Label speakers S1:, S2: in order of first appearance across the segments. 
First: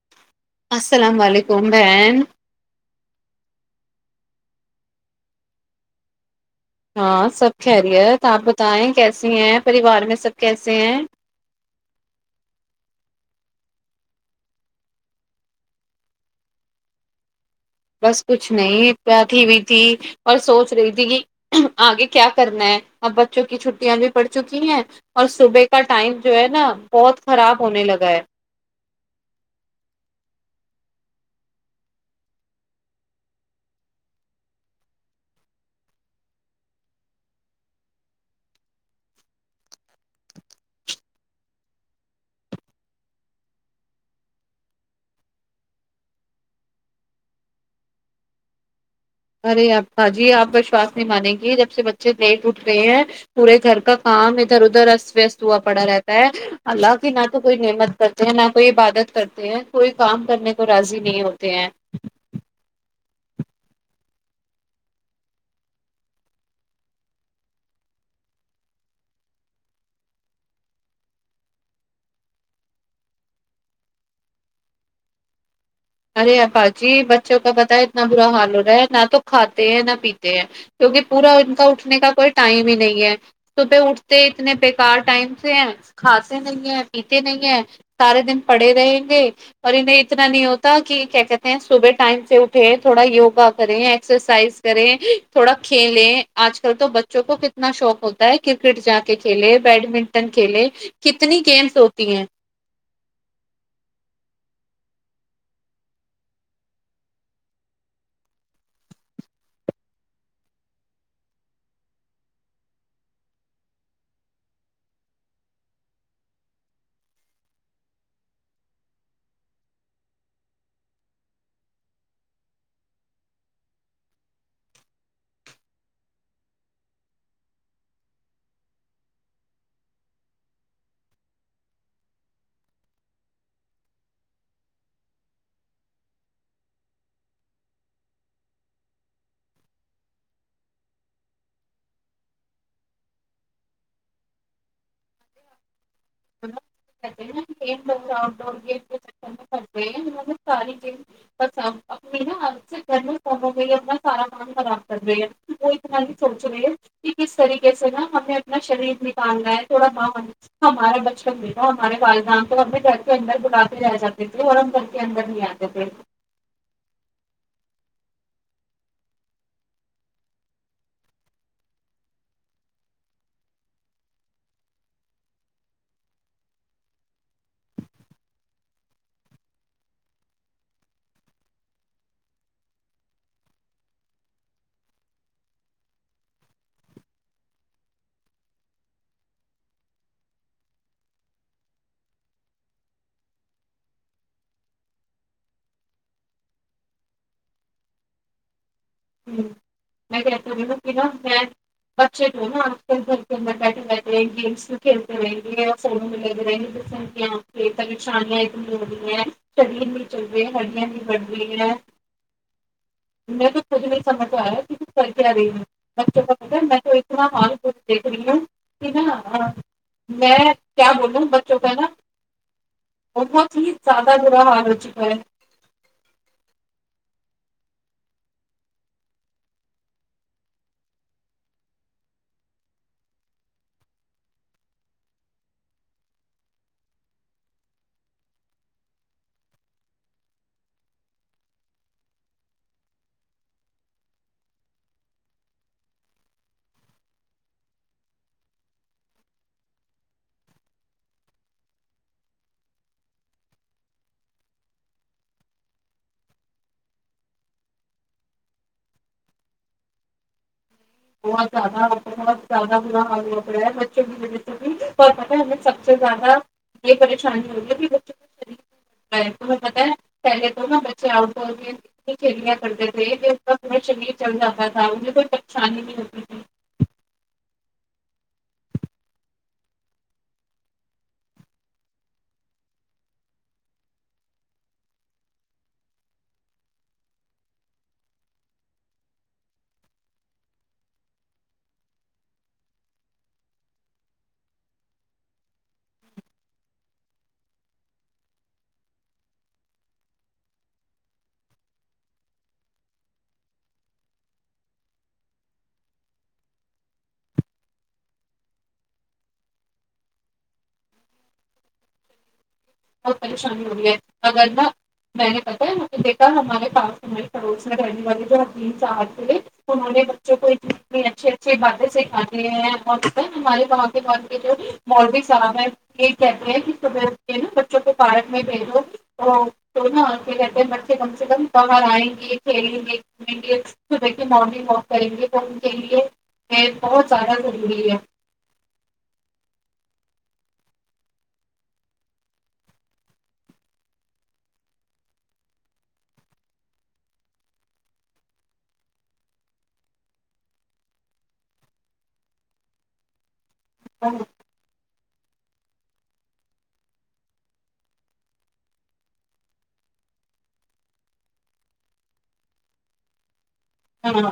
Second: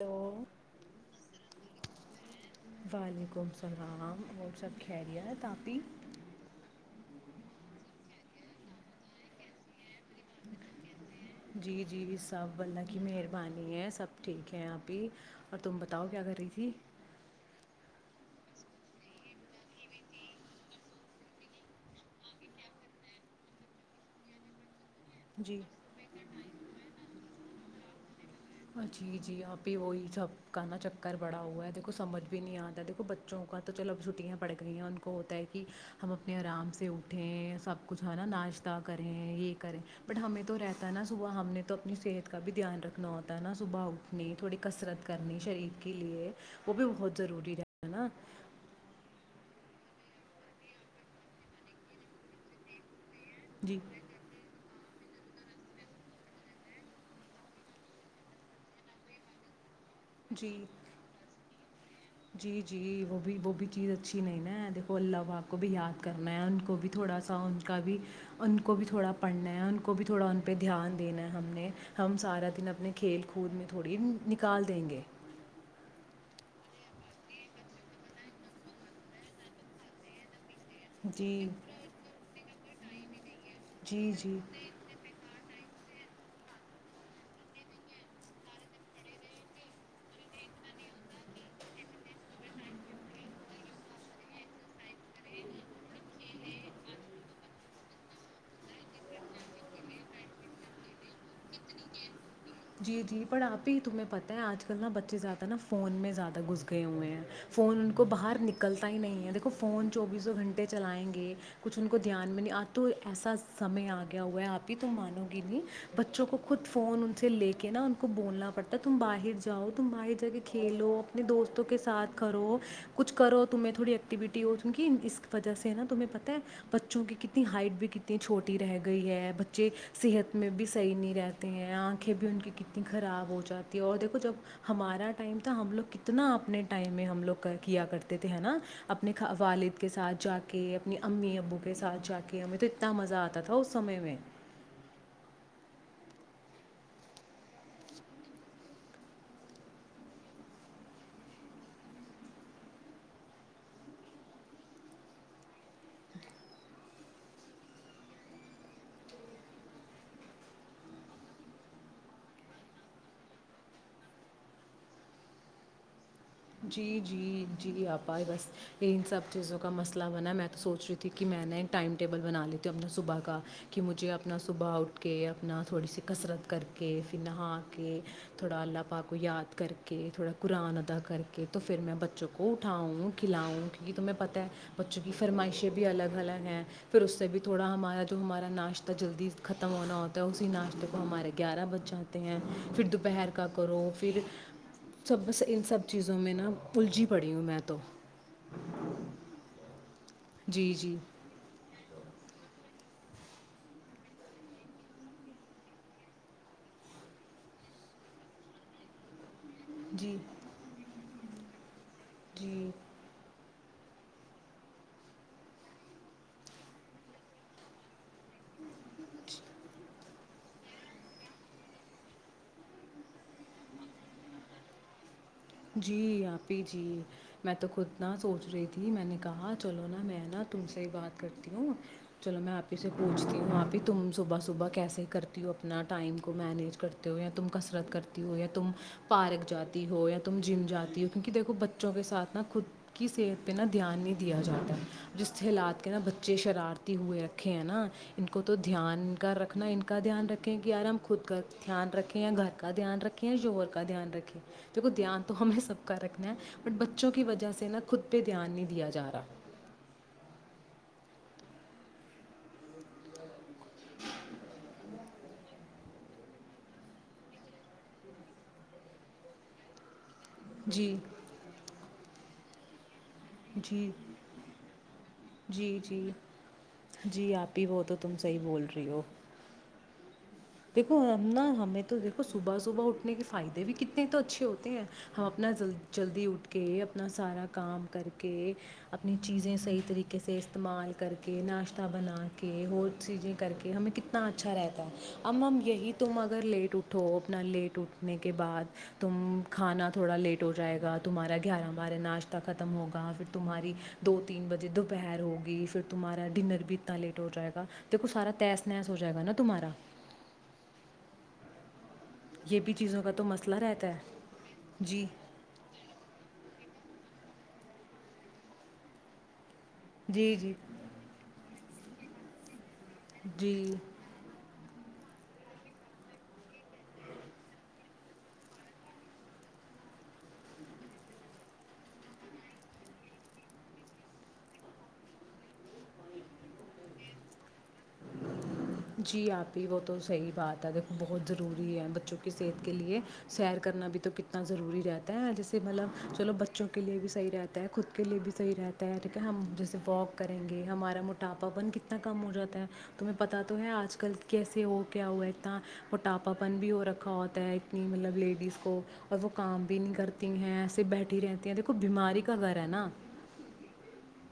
S1: hello
S2: السلام علیکم بین
S1: وعلیکم السلام اور سب خیری تاپی
S2: ہاں سب خہری ہے تو آپ بتائیں کیسی ہیں پریوار میں سب کیسے ہیں
S1: جی جی بھی سب واللا کی میر [unintelligible]
S2: بس کچھ نہیں بیٹھی ہوئی تھی اور سوچ رہی تھی کہ آگے کیا کرنا ہے اب بچوں کی چھٹیاں بھی پڑ چکی ہیں اور
S1: جی
S2: صبح کا ٹائم جو ہے نا بہت خراب ہونے لگا ہے
S1: ہاں جی جی یہاں پہ وہی سب گانا چکر پڑا ہوا ہے دیکھو سمجھ بھی نہیں اتا دیکھو بچوں کا تو چلو چھٹیاں پڑ گئی ہیں ان کو ہوتا ہے کی ہم اپنے ارام سے اٹھیں سب کچھ ہ ناشتہ کریں یہ کریں بٹ ہمیں تو رہتا ہے نا صبح ہم نے تو اپنی صحت کا بھی دھیان ہے نا صبح اٹھنی تھوڑی کسرت کرنی شریر کے لیے وہ بھی بہت ضروری ہےتا نا
S2: ارے آپا جی آپ وشواس نہیں مانیں گی جب سے بچے تٹ اٹھ رہے ہیں پورے
S1: جی
S2: گھر کا کام ادھر ادھر اسست وست چا پڑا رہتا ہے اللہ کی نہ تو کوئی نعمت کرتے ہیں نہ کوئی عبادت کرتے ہیں کوئی کام کرنے کو
S1: جی
S2: راضی نہیں ہوتے ہیں
S1: [inaudible]
S2: ارےپا جی بچوں کا پتا ہے اتنا برا حال ہو رہا ہے نہ تو کھاتے ہیں نہ پیتے ہیں کیونکہ پورا
S1: جی
S2: ان کا اٹھنے کا کوئی ٹائم ہی نہیں نہیں ہے ص پہ
S1: جی
S2: اٹھتے
S1: جی
S2: اتنے بے کار ٹائم سے ہیں کھاتے نہیں ہے پیتے نہیں ہیں سارے دن پڑے رہیں گے اور انہیں اتنا نہیں ہوتا کہ کیا کہتے ہیں صبح ٹائم سے اٹھے تھوڑا یوگا کریں ایکسرسائز کریں تھوڑا کھیلیں آج کل تو بچوں کو کتنا شوق ہوتا ہے کرکٹ جا کے کھیلے بیڈمنٹن کھیلے کتنی گیمس ہوتی ہیں
S1: جی جی پر آپ ہی تمہیں پتہ ہے آج کل نا بچے زیادہ نا فون میں زیادہ گھس گئے ہوئے ہیں فون ان کو باہر نکلتا ہی نہیں ہے دیکھو فون چوبیسوں گھنٹے چلائیں گے کچھ ان کو دھیان میں نہیں آپ تو ایسا سمے آ گیا ہوا ہے آپ ہی تم مانو گی نہیں بچوں کو خود فون ان سے لے کے ان کو بنا پڑتا تم باہر جاؤ تم باہر جا کے کھیلو اپنے دوستوں کے ساتھ کرو کچھ کرو تمیں تھوڑی ایکٹیوٹی ہوک اس وجہ سے نا تمہیں پتہ ہے بچوں کی کتنی ہائٹ بھی کتنی چھوٹی رہ گئی ہے بچے صحت میں بھی صحیح نہیں رہتے ہیں آنکھیں بھی ان کی کتنی خراب ہو جاتی ہے اور دیکھو جب ہمارا ٹائم تھا ہم لوگ کتنا اپنے ٹائم میں ہم لوگ کیا کرتے تھے نا اپنے والد کے ساتھ جا کے اپنی امی ابو کے ساتھ جا کے ہمیں تو اتنا مزہ آتا تھا اس سمے میں
S2: آٹ ڈورم کرتےگ ساری گم اپنی نا گھر فوں میں ہی اپنا سارا کام خراب کر رہے ہیں وہ اتنا ہی سوچ رہے ہیں کہ کس طریقے سے نا ہمیں اپنا شریر نکالنا ہے تھوڑا بھاؤنا ہمارا بچپن بھی تھاا ہمارے والدہان تو ہم بھی گھر کے اندر بٹاتے رہ جاتے تھے اور ہم گھر کے اندر نہیں آتے تھے
S1: جی جی جی آپائی بس ان سب چیزوں کا مسئلہ بنا میں تو سوچ رہی تھی کہ میں نے ٹائم ٹیبل بنا لیتی ہوں اپنا صبح کا کہ مجھے اپنا صبح اٹھ کے اپنا تھوڑی سی کسرت کر کے پھر نہا کے تھوڑا اللہ پاک کو یاد کر کے تھوڑا قرآن ادا کر کے تو پھر میں بچوں کو اٹھاؤں کھلاؤں کیونکہ تمہیں پتہ ہے بچوں کی فرمائشیں بھی الگ الگ ہیں پھر اس سے بھی تھوڑا ہمارا جو ہمارا ناشتہ جلدی ختم ہونا ہوتا ہے اسی ناشتے کو ہمارے گیارہ بج جاتے ہیں پھر دوپہر کا کرو پھر سب بس ان سب چیزوں میں نا پلجھی پڑی ہوں میں تو
S2: [inaudible]
S1: جی جی
S2: میںس بچے جو نا آج کل گھر کے اندر بیٹھے بیٹھے ہیں گیمس بھی کھیلتے رہیں گے اور فونوں میں لگے رہیں گے جس یہاں پہ پریشانیاں اتنی ہو رہی ہیں چلین بھی
S1: جی
S2: چل رہے ہڈیا بھی بڑ بلی گ
S1: جی
S2: م تجھ نہیں سمجھ آیا کہ ک کر کے آ رہی میں میں تو اترح مالھ دیکھ رہی ہوں ا میں کیا بولوں ہ بچوں کا نا بہت ہی زیادہ برا حال ہو چکا ہے
S1: جی آپ ہی جی میں تو خود نہ سوچ رہی تھی میں نے کہا چلو نا میں نا تم سے ہی بات کرتی ہوں چلو میں آپ ہی سے پوچھتی ہوں آپ ہی تم صبح صبح کیسے کرتی ہو اپنا ٹائم کو مینیج کرتے ہو یا تم کسرت کرتی ہو یا تم پارک جاتی ہو یا تم جم جاتی ہو کیونک دیکھ بچوں کے ساتھ نا خود کی صحت پہ نا دھیان نہیں دیا جاتا ہے جس حالات کے نا بچے شرارتی ہوئے رکھے ہیں نا ان کو تو دھیان کا رکھنا ان کا دھیان رکھیں کہ یار ہم خود کا دھیان رکھیں یا گھر کا دھیان رکھیں یا ہور کا دھیان رکھیں دیکھو دھیان تو ہمیں سب کا رکھنا ہے بٹ بچوں کی وجہ سے نا خود پہ دھیان نہیں دیا جا رہا
S2: بہت زیادہ بہت زیادہ برا حال ہو پا ہے بچوں کی وجہ سے بھی ہے ہمیں سب سے زیادہ یہ پریشانی ہوتی ہے کہ بچوں کا رہا ہے ہمیں پت ہے پہلے تو نا
S1: جی
S2: بچے آؤٹ ہو گئے تھے کھیلیا کرتے کا تھوڑا
S1: جی
S2: شریر چل جا تھاے کو
S1: جی جی جی آپ ب وہ تو تم صحیح بول رہی ہو دیکھو ہم نا ہمیں تو دیکھو صبح صبح اٹھنے کے فائدے بھی کتنے تو اچھے ہوتے ہیں ہم اپنال جلدی اٹھ کے اپنا سارا کام کر کے اپنی چیزیں صحیح طریقے سے استعمال کر کے ناشتہ بنا کے اور چیزیں کر کے ہمیں کتنا اچھا رہتا ہے اب مم یہی تم اگر لیٹ اٹھو اپنا لیٹ اٹھنے کے بعد تم کھانا تھوڑا لیٹ ہو جائے گا تمہارا گیارہ بارہ ناشتہ ختم ہوگا پھر تمہاری دو تین بجے دوپہر ہوگی پھر تمہارا ڈنر بھی اتنا لیٹ ہو جائے گا دیکھو سارا تیس نیس ہو جائے گا نا تمہارا یہ بھی چیزوں کا
S2: بہت
S1: تو مسئلہ
S2: پریشانی ہو
S1: رہتا
S2: رہی ہے اگر ن
S1: جی
S2: میں نے پتا ہے بیٹا ہمارے پاس تاری پروسنا رہنے والے جو تین چ تھے انہوں نے
S1: جی
S2: بچوں کو
S1: جی
S2: ات اچھے اچھی باتیں سیککھاتی ہیں ب ہمارے
S1: جی
S2: وہاں کے گھر کی جوڑی مول بھی صاحب ہے یہ کہتے ہیںب نا جو کہ پارک میں بھیجو وہ تو نہ کہتے ہیں بچے کم سے کم کر آئیں گے کھیلیں گے مارنگ واک کریں گے تو ان کے لیے بہت زیادہ ضروری ہے
S1: جی آپ ہی وہ تو صحیح بات ہے دیکھو بہت ضروری ہے بچوں کی صحت کے لیے سیر کرنا بھی تو کتنا ضروری رہتا ہے جیسے مطلب چلو بچوں کے لیے بھی صحیح رہتا ہے خود کے لیے بھی صحیح رہتا ہے ٹھیک ہے ہم جیسے واک کریں گے ہمارا موٹاپا ون کتنا کم ہو جاتا ہے تمہیں پت ہیں آج کل
S2: اور
S1: کیسے ہو کے ہوا اتناٹاپا پن بھی ہو رکھا ہوتا ہے اتنی ملب لیڈیز کو اور وہ کام بھی نہیں کرتی ہیں ایسے بیٹھی رہتی ہیں دیکھو بیماری کا گھر ہے نا
S2: ہاں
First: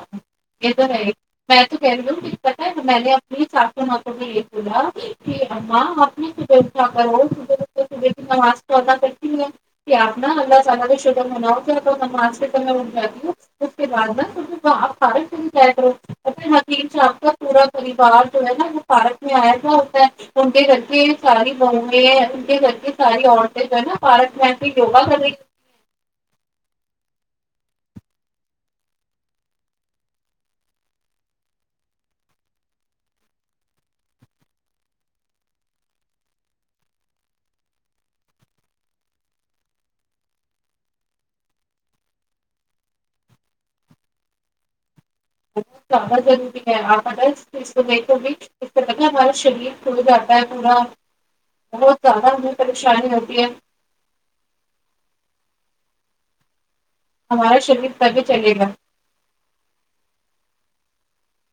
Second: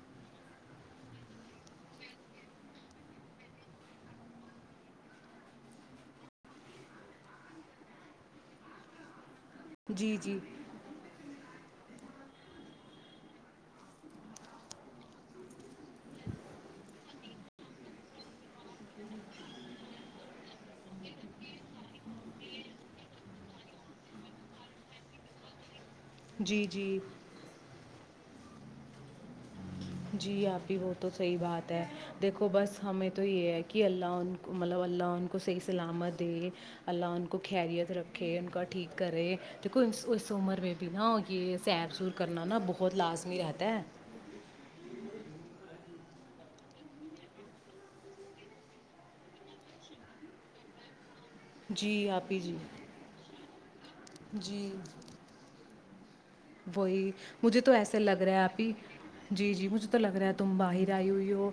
S2: یہ تو ہے میں تو کہہ رہ ہوں دققت ہے تو میں نے اپنی ساسو ہاتھوں میں یہ بولا کہ ہاں آپ نے صبح اٹھا کرو صبح صبح کی نماز کو ادا کر کہ
S1: جی
S2: آپنا
S1: جی
S2: اللہ تالہ تو شدہ مناؤ کیا تو سمج سے تو اٹھ جاتی ہوں اس کے بعد نا پ پارک میں کر حقیق سے آپ کا پورا پریوار جو ہے نا وہ پارک میں آیا تھاا ہوتا ہے ان کے گھر کے ساری بہیں ان کے گھر کے ساری عورتیں جو ہے نا پارک میں آ کے یوگا کر رہی
S1: جی جی جی آپ کی بلکل سہی بات ہے اللہ انکو سہی سلامت رکھے اس امر مے بھی سہی وو کرنا بہت لجمی رہتا ہے
S2: ب زیادہ ضروری ہے آپ اڈل بھی ہمارا شریر کو جاتا ہے پورا بہت
S1: جی آپ
S2: زیادہ
S1: ہی
S2: ہمیں
S1: جی
S2: پریشانی ہوتی ہے
S1: جی وہی
S2: ہمارا
S1: مجھے تو
S2: شریر
S1: ایسے لگ
S2: تبھی
S1: رہے ہے
S2: چلے
S1: آپ
S2: گا
S1: ہی جی جی مجھے تو لگ رہا تم باہر آئی ہوئی ہو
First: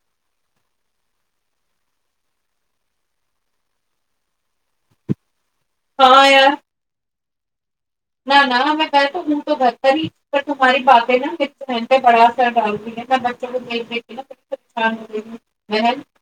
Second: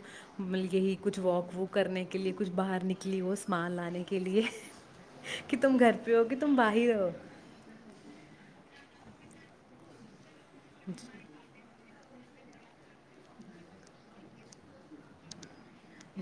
S1: یہی کچھ واک وک کرنے کے لیے کچھ باہر نکلی ہو سامان لانے کے لیے کہ تم گھر پہ ہو
S2: ہاں
S1: کہ
S2: یار
S1: تم باہر ہو
S2: نہ نہ میں گ تو ہ تو گھر کر پر تمہاری بابے نہ ک رہ بڑا اثر ڈالتی ہے بچوں کو دیکھ دیک کے نہ پریش م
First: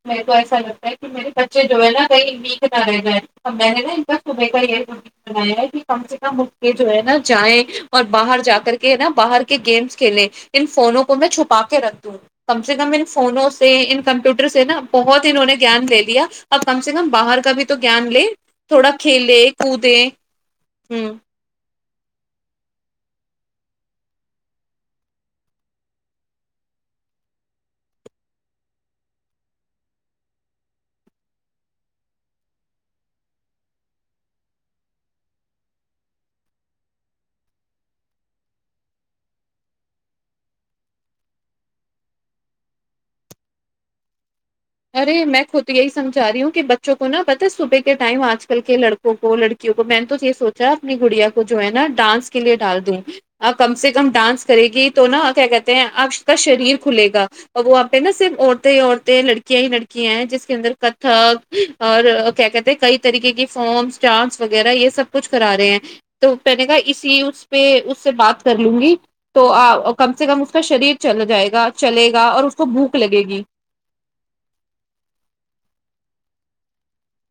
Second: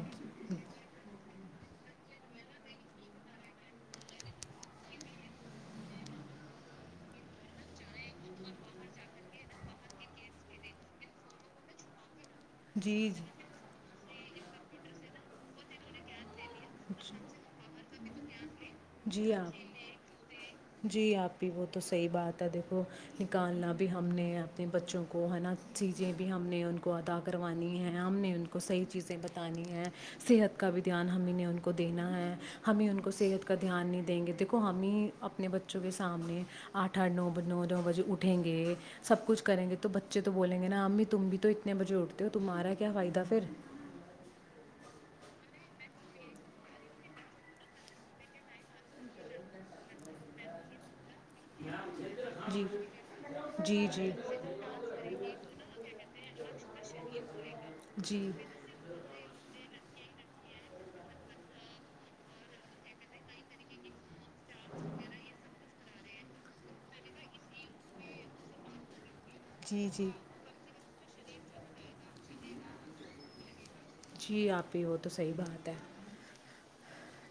S2: میرے کو ایسا لگتا ہے کہ میرے بچے جو ہے نا کہیں ویک نہ رہتا ہے تو میں نے نا ایک ب صبح کا یہی بنایا ہے کہ کم سے کم یہ جو ہے نا جائیں اور باہر جا کر کے ہے نا باہر کے گیمس کھیلیں ان فونوں کو میں چھپا کے رکھ دوں کم سے کم ان
S1: جی
S2: فونوں سے ان کمپیوٹر سے نا بہت انہوں نے جان لیا اب کم سے کم
S1: جی
S2: باہر کا بھی تو جان لے تھوڑا کھیل
S1: جی آپ
S2: کودے ہوں
S1: جی آپ وہ تو صحیح بات ہے دیکھو نکالنا بھی ہم نے اپنے بچوں کو ہے نا چیزیں بھی ہم نے ان کو ادا کروانی ہیں ہم نے ان کو صحیح چیزیں بتانی ہیں صحت کا بھی دھیان ہمیں نے ان کو دینا ہے ہمیں ان کو صحت کو کا دھیان نہیں دیں گے دیکھو ہم ہی اپنے بچوں کے سامنے آٹھ آٹھ نو نو نو بجے اٹھیں گے سب کچھ کریں گے تو بچے تو بولیں گے نا امی تم بھی تو اتنے بجے اٹھتے ہو تمہارا کیا فائدہ پھر
S2: ارے میں خود یہی سمجا رہی ہوں کہ بچوں کو نا پتا صبح کے ٹائم آج کل کے لڑکوں کو لڑکیوں کو میں نے تو یہ سوچا اپنی گڑیا کو جو ہے نا ڈانس کے لیے
S1: جی
S2: ڈال دوں آپ کم
S1: جی
S2: سے کم
S1: جی
S2: ڈانس کرے گی تو نا کیا کہتے ہیں آپ کا شریر کھلے گا ا وہ آپہ نار
S1: جی
S2: عورت ہی عورت لڑکی لڑکیاں ہیں جس کے اندر کتھک اور کیا کہتے ہیں کئی طریقے کی فارمس ڈانس وغیرہ یہ سب کچھ کرا رہے ہیں تو پہ نے کا اسی اس پہ اس سے بات کر لوں گی تو
S1: جی جی
S2: کم سے کم اس کا شریر چل جائے گا چلے گا اور اس کو بھوک لگے گی
S1: جی آپ ہی وہ تو صحیح بات ہے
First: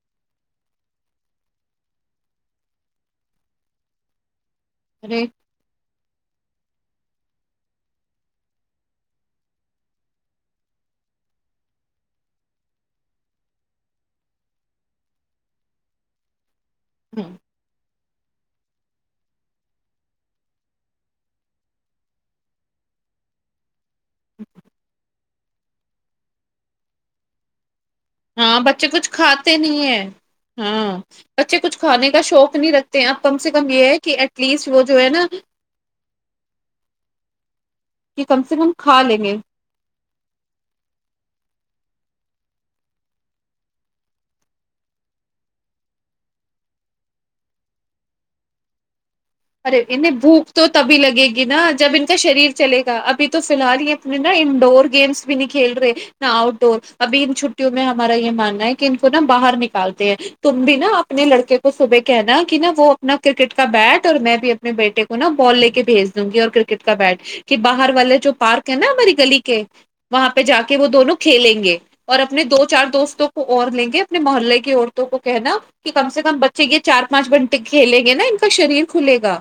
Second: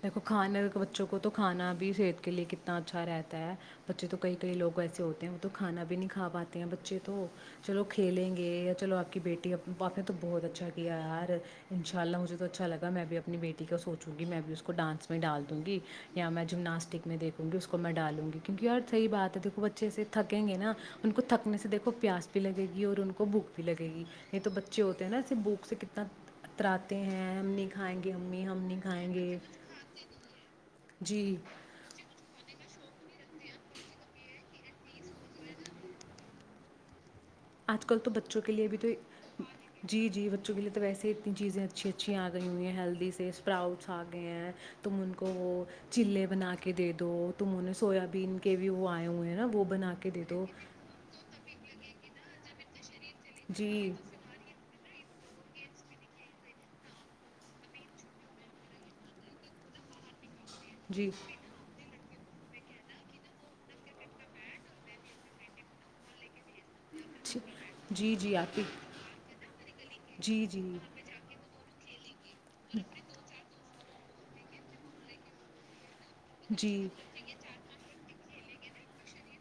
S1: دیکھو کھانے بچوں کو تو کھانا بھی صحت کے لیے کتنا اچھا رہتا ہے بچے تو کئی لو ایسے ہوتے ہیں وہ
S2: ارے
S1: تو کھانا بھی نہیں کا پاتے بچے تو چلو کھیلیں گے یا چلو آپ کی بیٹی آاپ نے تو بہت اچھا کیا یار ان شاء اللہ مجھے تو اچھا لگا میں بھی اپنی بیٹی کا سوچوں گی میں بھی اس کو کو ڈانس میں ڈال دوں گی یا میں جمناسٹک میں دیکھوں گی اس کو میں ڈالوں گی کیونکہ اور صحیح بات ہے دھو بچے ای سےے تھکیں گے نا ان کو تھکنے سے دیکھو پیاس بھی لگے گی اور ان کو بھوک بھی لگے گی یہ تو بچے ہوتے ہیں نا بوک سے کتنا اتر آتے ہیں ہم نے کھائیں گے امی ہم
S2: ہاں
S1: نہیں
S2: بچے کچھ
S1: کھائیں گے
S2: کھاتے نہیں ہے ہاں
S1: جی
S2: بچے کچھ کھانے کا شوق نہیں رکھتے آپ کم سے کم یہ ہے کہ ایٹ لیسٹ وہ جو ہے نا
S1: آج کل تو
S2: کہ
S1: بچوں
S2: کم
S1: کے
S2: سے
S1: لیے
S2: کم
S1: بھی تو
S2: کھا لیں گے
S1: جی جی بچوں کے لیے تو ویسے ہی اتنی چیزیں اچھی اچھی آ گئی ہوئی ہیں ہیلدی سے اسپراؤٹس آ گئے ہیں تم ان کو وہ چلے بنا کے دے دو تمہوں نے سویابین کے بھی وہ آنے
S2: ارے انہیں بھوک تو تبھی لگے گی نا جب ان کا شریر چل گا اب تو فی الحال
S1: جی
S2: ہی اپنے نا انڈور گیمس بھی نہیں کھیل رہے نہا آؤٹ ڈور ابھی ان چھٹیوں میں ہمارا یہ ماننا ہے کہ ان کو نا باہر نکالتے ہیں تم بھی نا
S1: جی
S2: اپنے لڑکے کو صبح کہنا کہ نا وہ اپنا کرکٹ کا بیٹ اور میں بھی اپنے بیٹے کو نا بالے کے بھیج دوں گی اور کرکٹ کا بیٹ
S1: جی
S2: کہ باہر
S1: جی
S2: والے جو
S1: جی آپ ہی
S2: پارک ہے نا ہماری گلی کے وہاں پہ
S1: جی
S2: جا کے
S1: جی
S2: وہ دونوں کھیلیں گے اور اپنے دو چار دوستوں کو اور لیں گے اپنے محلے کی عورتوں کو کہنا کہ کم سے کم بچے یہ
S1: جی
S2: چار پانچ بنٹے کھیلے نا ان کا شریعر کھلے گا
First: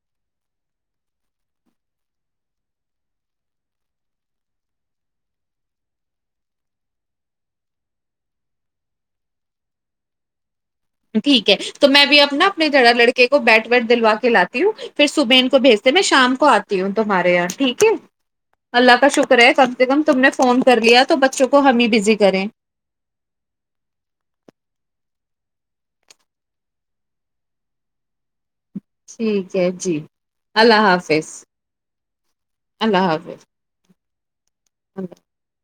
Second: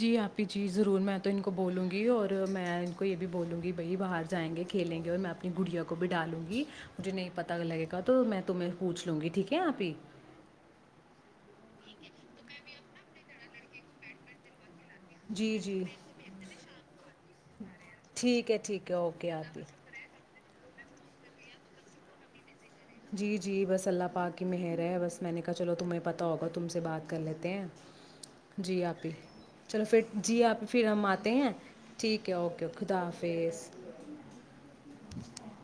S1: جی آپ ہی جی ضرور میں تو ان کو بولوں گی اور میں ان کو یہ بھی بولوں گی بھائی باہر جائیں گے کھیلیں گے اور میں اپنی گڑیا کو بھی ڈالوں گی مجھے نہیں پت لگے گا تو میں تمہیں پوچھ لوں گی ٹھیک ہے آپ ہی
S2: ٹھیک ہے تو میں بھی اپنا اپنے جرا لڑکے کو بیٹ بیٹ دلوا کے لاتی ہوں پھر صبح ان
S1: جی
S2: کو
S1: جی
S2: بھیجتے میں شام کو آتی ہوں تمہارے یہاں ٹھیک ہے
S1: ٹھیک ہے ٹھیک
S2: اللہ
S1: ہے
S2: کا
S1: اوکے
S2: شکر ہے
S1: آتی
S2: کم سے کم تم نے فون کر لیا تو بچوں کو ہم ہی بزی کریں
S1: جی جی بس اللہ پاک کی مہر ہے بس میں نے کہا چلو تمہیں پتتا ہوگا تم سے بات کر لیتے ہیں جی آپ ہی
S2: ٹھیک ہے
S1: چلو پھر جی آپ
S2: اللہ
S1: پھر ہم آتے
S2: حافظ
S1: ہیں ٹھیک ہے اوکے خدا حافظ
S2: ا [unintelligible] [inaudible]